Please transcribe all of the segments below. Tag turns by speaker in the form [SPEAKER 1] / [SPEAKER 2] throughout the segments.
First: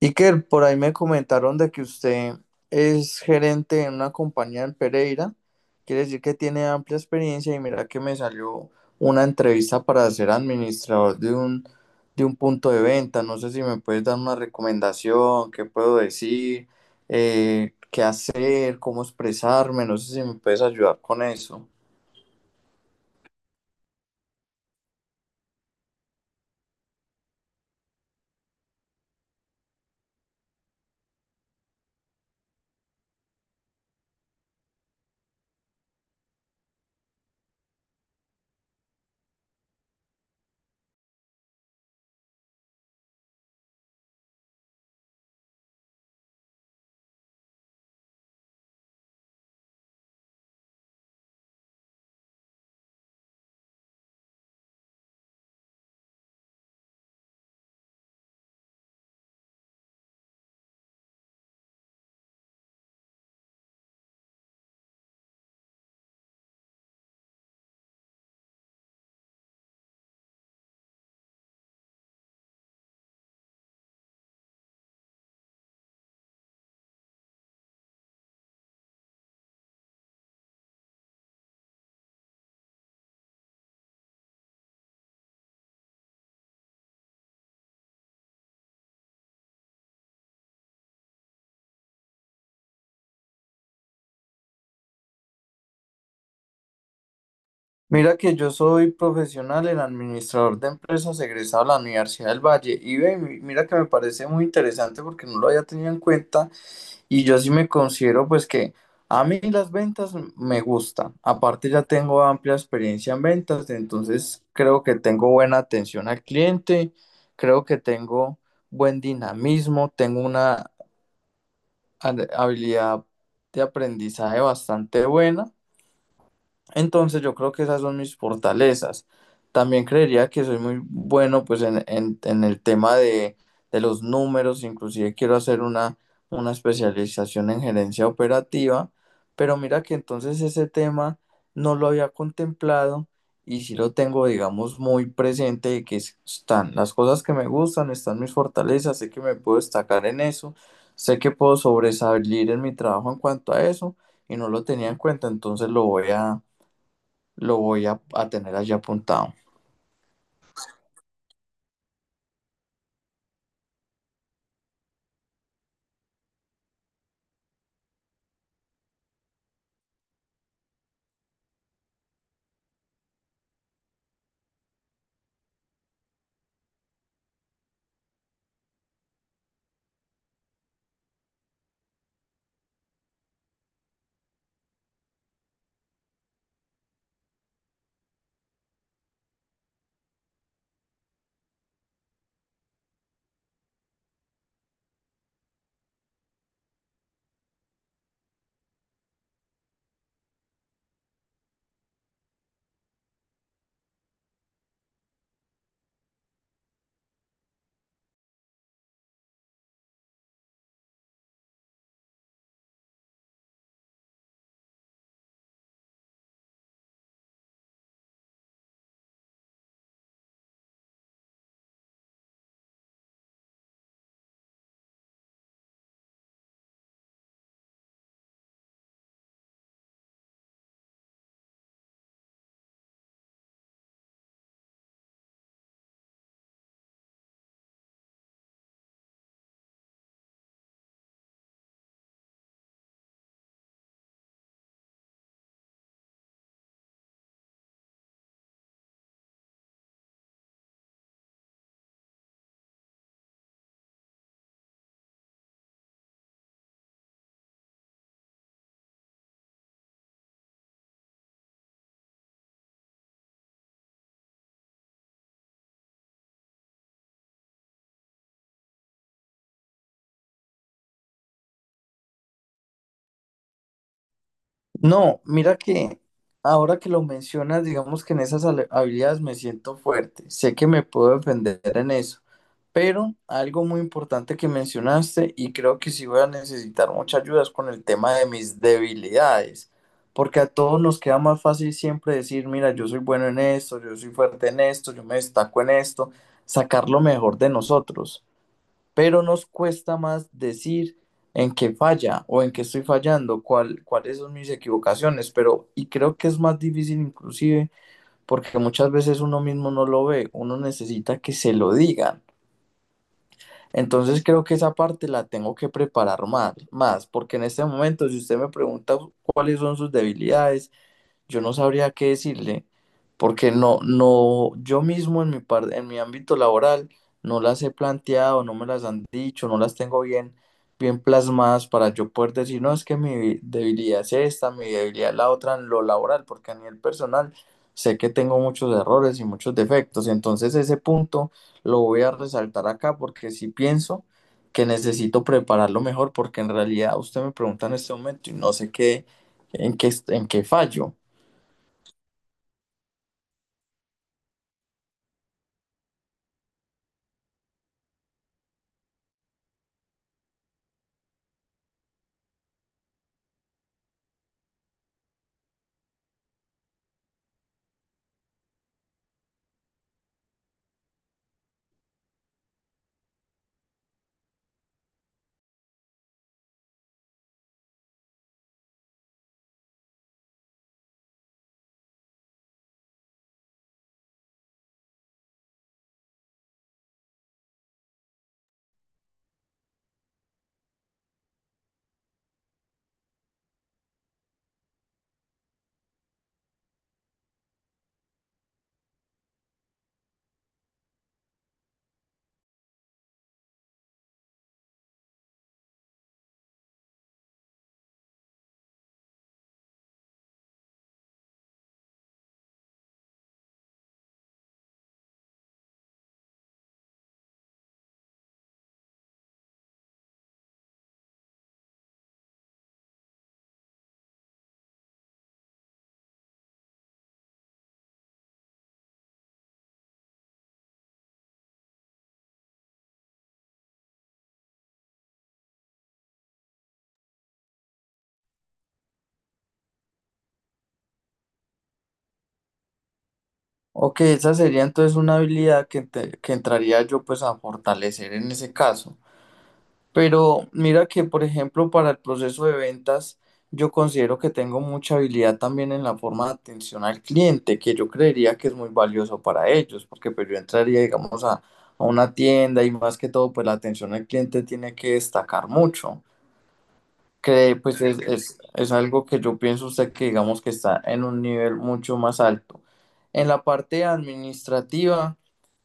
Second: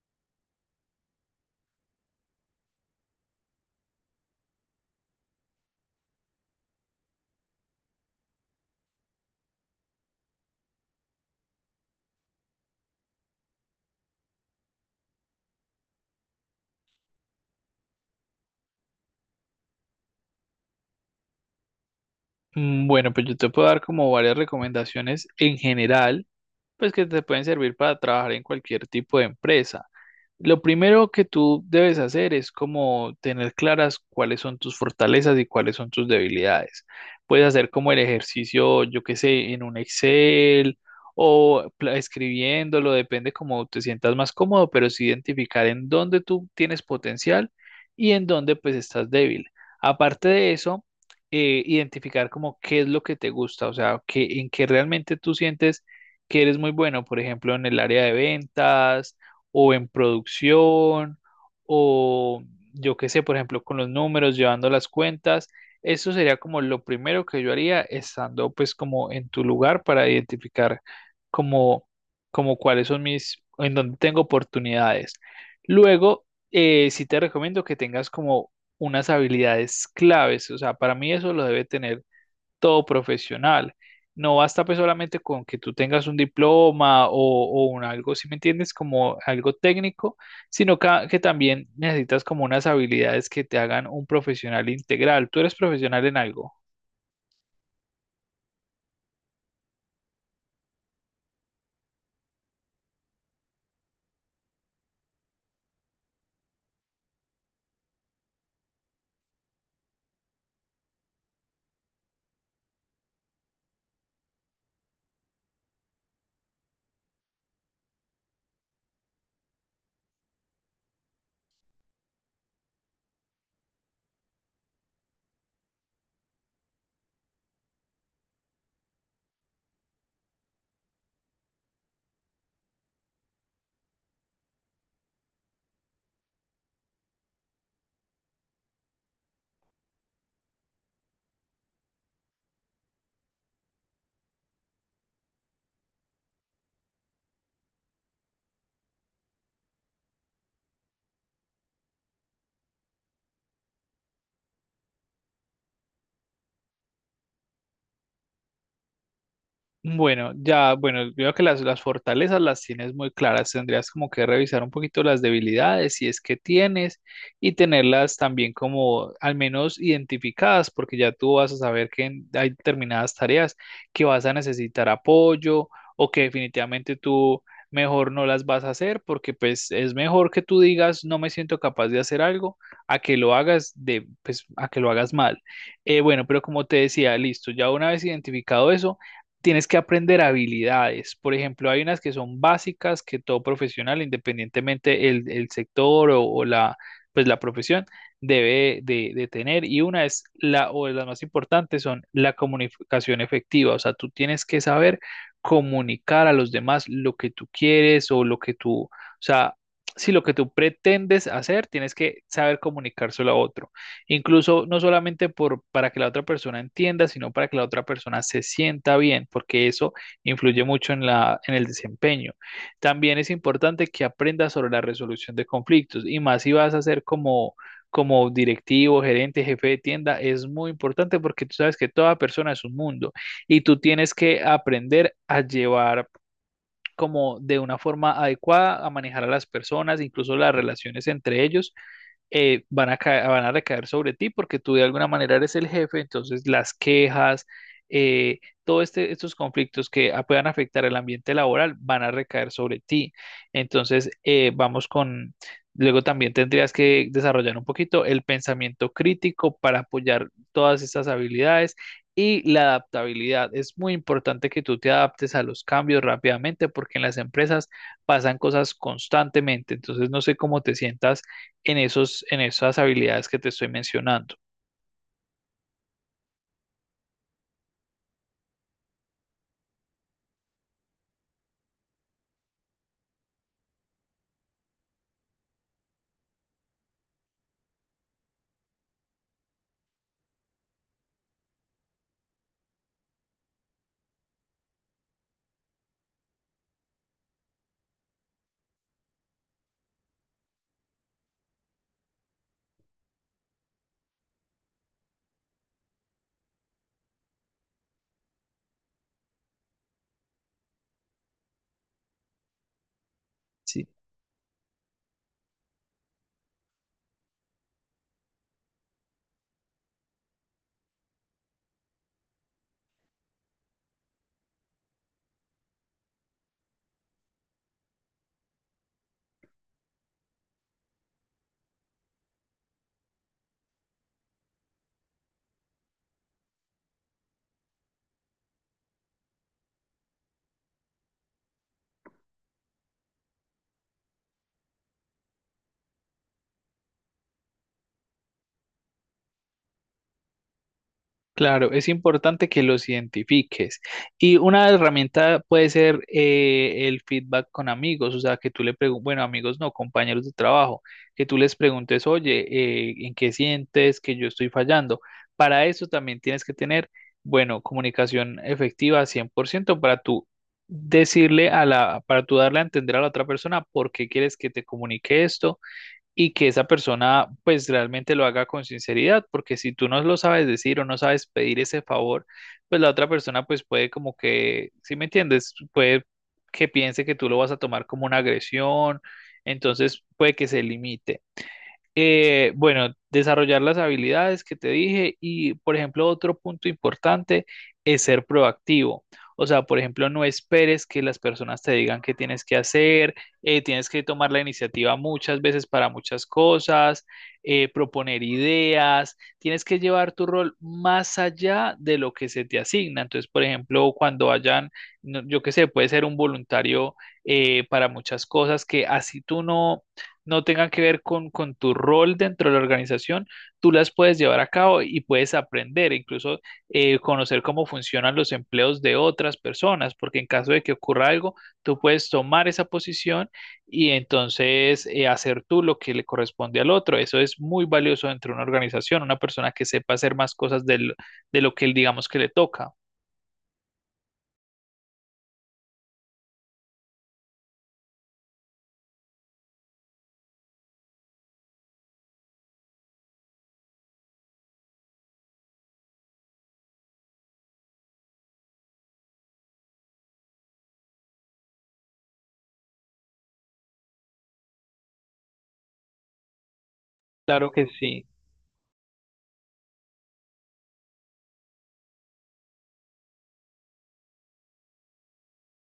[SPEAKER 1] Iker, por ahí me comentaron de que usted es gerente en una compañía en Pereira, quiere decir que tiene amplia experiencia y mira que me salió una entrevista para ser administrador de de un punto de venta. No sé si me puedes dar una recomendación, qué puedo decir, qué hacer, cómo expresarme, no sé si me puedes ayudar con eso.
[SPEAKER 2] Bueno, pues yo te puedo dar como varias recomendaciones en general, pues que te pueden servir para trabajar en cualquier tipo de empresa. Lo primero que tú debes hacer es como tener claras cuáles son tus fortalezas y cuáles son tus debilidades. Puedes hacer como el ejercicio, yo qué sé, en un Excel o escribiéndolo, depende cómo te sientas más cómodo, pero sí identificar en dónde tú tienes potencial y en dónde pues estás débil. Aparte de eso, identificar como qué es lo que te gusta, o sea, que, en qué realmente tú sientes que eres muy bueno, por ejemplo, en el área de ventas o en producción, o yo qué sé, por ejemplo, con los números, llevando las cuentas. Eso sería como lo primero que yo haría estando pues como en tu lugar para identificar como, como cuáles son mis, en dónde tengo oportunidades. Luego, sí te recomiendo que tengas como unas habilidades claves, o sea, para mí eso lo debe tener todo profesional. No basta pues solamente con que tú tengas un diploma o un algo, si me entiendes, como algo técnico, sino que también necesitas como unas habilidades que te hagan un profesional integral. ¿Tú eres profesional en algo?
[SPEAKER 1] Mira que yo soy profesional en administrador de empresas egresado de la Universidad del Valle y ve, mira que me parece muy interesante porque no lo había tenido en cuenta y yo sí me considero pues que a mí las ventas me gustan. Aparte ya tengo amplia experiencia en ventas, entonces creo que tengo buena atención al cliente, creo que tengo buen dinamismo, tengo una habilidad de aprendizaje bastante buena. Entonces yo creo que esas son mis fortalezas. También creería que soy muy bueno pues en el tema de los números, inclusive quiero hacer una especialización en gerencia operativa, pero mira que entonces ese tema no lo había contemplado y sí lo tengo digamos muy presente de que están las cosas que me gustan, están mis fortalezas, sé que me puedo destacar en eso, sé que puedo sobresalir en mi trabajo en cuanto a eso y no lo tenía en cuenta, entonces lo voy a tener allí apuntado.
[SPEAKER 2] Bueno, ya, bueno, veo que las fortalezas las tienes muy claras. Tendrías como que revisar un poquito las debilidades, si es que tienes, y tenerlas también como al menos identificadas, porque ya tú vas a saber que hay determinadas tareas que vas a necesitar apoyo o que definitivamente tú mejor no las vas a hacer, porque pues es mejor que tú digas no me siento capaz de hacer algo a que lo hagas de, pues, a que lo hagas mal. Bueno, pero como te decía, listo, ya una vez identificado eso tienes que aprender habilidades. Por ejemplo, hay unas que son básicas que todo profesional, independientemente el sector o la, pues la profesión, debe de tener. Y una es la, o de las más importantes son la comunicación efectiva. O sea, tú tienes que saber comunicar a los demás lo que tú quieres o lo que tú, o sea, si lo que tú pretendes hacer, tienes que saber comunicárselo a otro. Incluso no solamente por, para que la otra persona entienda, sino para que la otra persona se sienta bien, porque eso influye mucho en la, en el desempeño. También es importante que aprendas sobre la resolución de conflictos y más si vas a ser como, como directivo, gerente, jefe de tienda, es muy importante porque tú sabes que toda persona es un mundo y tú tienes que aprender a llevar como de una forma adecuada a manejar a las personas, incluso las relaciones entre ellos, van a van a recaer sobre ti porque tú de alguna manera eres el jefe, entonces las quejas, todos estos conflictos que puedan afectar el ambiente laboral van a recaer sobre ti. Entonces, vamos con, luego también tendrías que desarrollar un poquito el pensamiento crítico para apoyar todas estas habilidades. Y la adaptabilidad. Es muy importante que tú te adaptes a los cambios rápidamente porque en las empresas pasan cosas constantemente. Entonces, no sé cómo te sientas en esos, en esas habilidades que te estoy mencionando.
[SPEAKER 1] No, mira que ahora que lo mencionas, digamos que en esas habilidades me siento fuerte. Sé que me puedo defender en eso. Pero algo muy importante que mencionaste y creo que sí voy a necesitar mucha ayuda es con el tema de mis debilidades. Porque a todos nos queda más fácil siempre decir, mira, yo soy bueno en esto, yo soy fuerte en esto, yo me destaco en esto, sacar lo mejor de nosotros, pero nos cuesta más decir en qué falla o en qué estoy fallando, cuál, cuáles son mis equivocaciones, pero y creo que es más difícil inclusive porque muchas veces uno mismo no lo ve, uno necesita que se lo digan. Entonces creo que esa parte la tengo que preparar más, más, porque en este momento si usted me pregunta cuáles son sus debilidades, yo no sabría qué decirle, porque no, no, yo mismo en en mi ámbito laboral no las he planteado, no me las han dicho, no las tengo bien, bien plasmadas para yo poder decir, no, es que mi debilidad es esta, mi debilidad es la otra en lo laboral, porque a nivel personal sé que tengo muchos errores y muchos defectos, entonces ese punto lo voy a resaltar acá porque sí pienso que necesito prepararlo mejor, porque en realidad usted me pregunta en este momento y no sé qué, en qué, en qué fallo.
[SPEAKER 2] Claro, es importante que los identifiques. Y una herramienta puede ser el feedback con amigos, o sea, que tú le preguntes, bueno, amigos no, compañeros de trabajo, que tú les preguntes, oye, ¿en qué sientes que yo estoy fallando? Para eso también tienes que tener, bueno, comunicación efectiva 100% para tú decirle a la, para tú darle a entender a la otra persona por qué quieres que te comunique esto y que esa persona pues realmente lo haga con sinceridad, porque si tú no lo sabes decir o no sabes pedir ese favor, pues la otra persona pues puede como que, ¿si me entiendes? Puede que piense que tú lo vas a tomar como una agresión, entonces puede que se limite. Bueno, desarrollar las habilidades que te dije y, por ejemplo, otro punto importante es ser proactivo. O sea, por ejemplo, no esperes que las personas te digan qué tienes que hacer, tienes que tomar la iniciativa muchas veces para muchas cosas, proponer ideas, tienes que llevar tu rol más allá de lo que se te asigna. Entonces, por ejemplo, cuando vayan, yo qué sé, puede ser un voluntario para muchas cosas que así tú no tengan que ver con tu rol dentro de la organización, tú las puedes llevar a cabo y puedes aprender, incluso conocer cómo funcionan los empleos de otras personas, porque en caso de que ocurra algo, tú puedes tomar esa posición y entonces hacer tú lo que le corresponde al otro. Eso es muy valioso dentro de una organización, una persona que sepa hacer más cosas de lo que él digamos que le toca.
[SPEAKER 1] Ok, esa sería entonces una habilidad que entraría yo pues a fortalecer en ese caso. Pero mira que, por ejemplo, para el proceso de ventas, yo considero que tengo mucha habilidad también en la forma de atención al cliente, que yo creería que es muy valioso para ellos, porque pues yo entraría, digamos, a una tienda y más que todo, pues la atención al cliente tiene que destacar mucho
[SPEAKER 2] Claro
[SPEAKER 1] que
[SPEAKER 2] que
[SPEAKER 1] pues
[SPEAKER 2] sí,
[SPEAKER 1] es algo que yo pienso usted que digamos que está en un nivel mucho más alto. En la parte administrativa,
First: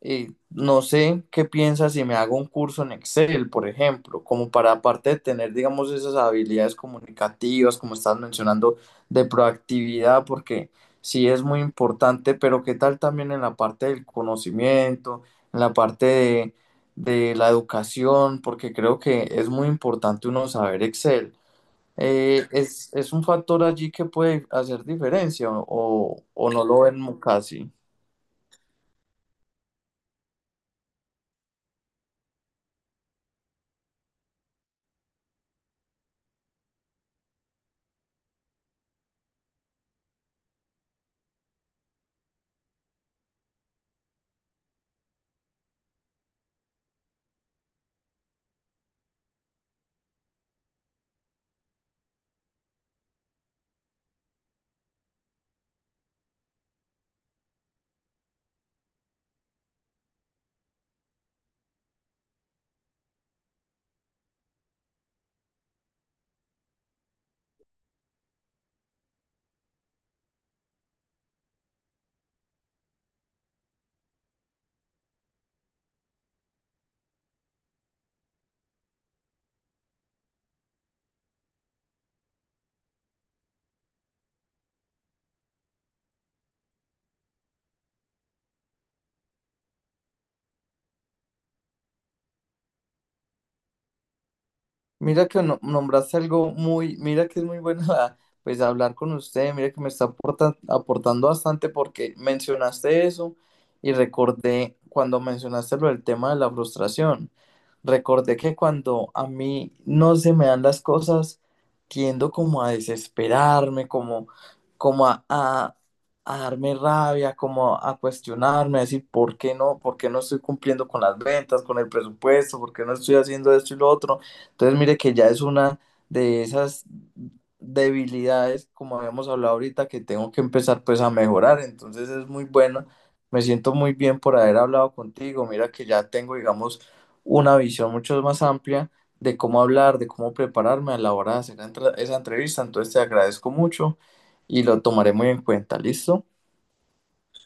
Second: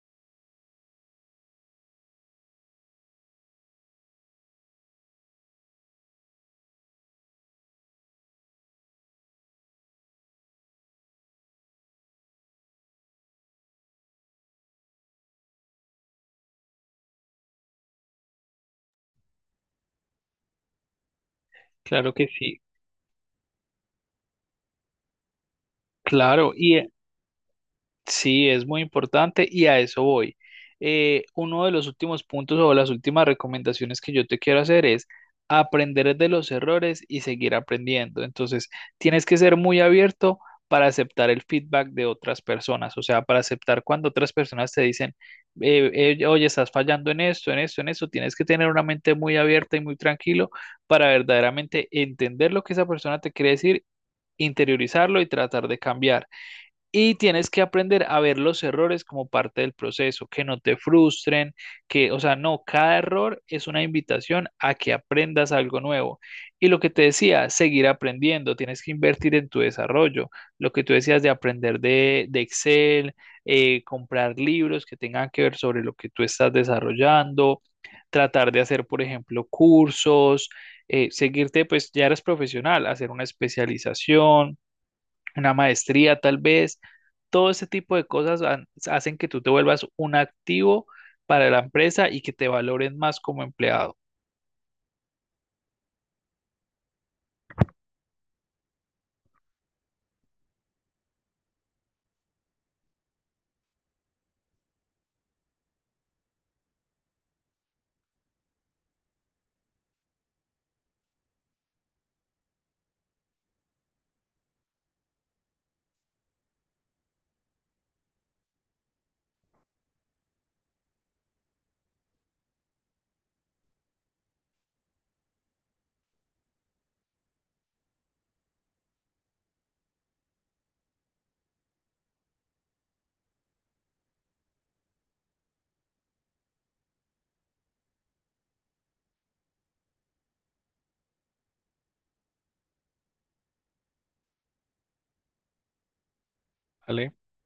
[SPEAKER 1] no sé qué piensa si me hago un curso en Excel, por ejemplo, como para aparte de tener, digamos, esas habilidades comunicativas, como estás mencionando, de proactividad, porque sí es muy importante, pero qué tal también en la parte del conocimiento, en la parte de la educación, porque creo que es muy importante uno saber Excel.
[SPEAKER 2] claro que sí.
[SPEAKER 1] Es un factor allí que puede hacer diferencia o
[SPEAKER 2] Claro,
[SPEAKER 1] no lo
[SPEAKER 2] y
[SPEAKER 1] ven casi.
[SPEAKER 2] sí, es muy importante y a eso voy. Uno de los últimos puntos o las últimas recomendaciones que yo te quiero hacer es aprender de los errores y seguir aprendiendo. Entonces, tienes que ser muy abierto para aceptar el feedback de otras personas, o sea, para aceptar cuando otras personas te dicen, oye, estás fallando en esto, en esto, en esto, tienes que tener una mente muy abierta y muy tranquilo para verdaderamente entender lo que esa persona te quiere decir, interiorizarlo y tratar de cambiar. Y tienes que aprender a ver los errores como parte del proceso, que no te frustren, que, o sea, no, cada error es una invitación a que aprendas algo nuevo. Y lo que te decía, seguir aprendiendo, tienes que invertir en tu desarrollo. Lo que tú decías de aprender de Excel, comprar libros que tengan que ver sobre lo que tú estás desarrollando, tratar de hacer, por ejemplo, cursos, seguirte, pues ya eres profesional, hacer una especialización una maestría tal vez. Todo ese tipo de cosas hacen que tú te vuelvas un activo para la empresa y que te valoren más como empleado,
[SPEAKER 1] Mira que nombraste algo muy, mira que es muy bueno pues hablar con usted, mira que me está aportando bastante porque mencionaste eso y recordé cuando mencionaste lo del tema de la frustración, recordé que cuando a mí no se me dan las cosas, tiendo como a desesperarme, como, como a darme rabia, como a cuestionarme, a decir, ¿por qué no? ¿Por qué no estoy cumpliendo con las ventas, con el presupuesto? ¿Por qué no estoy haciendo esto y lo otro? Entonces, mire que ya es una de esas debilidades, como habíamos hablado ahorita, que tengo que empezar pues a mejorar. Entonces es muy bueno. Me siento muy bien por haber hablado contigo. Mira que ya tengo, digamos, una visión mucho más amplia de cómo hablar, de cómo prepararme a la hora de hacer esa entrevista. Entonces te agradezco mucho y lo tomaré muy en cuenta. ¿Listo?
[SPEAKER 2] ¿vale?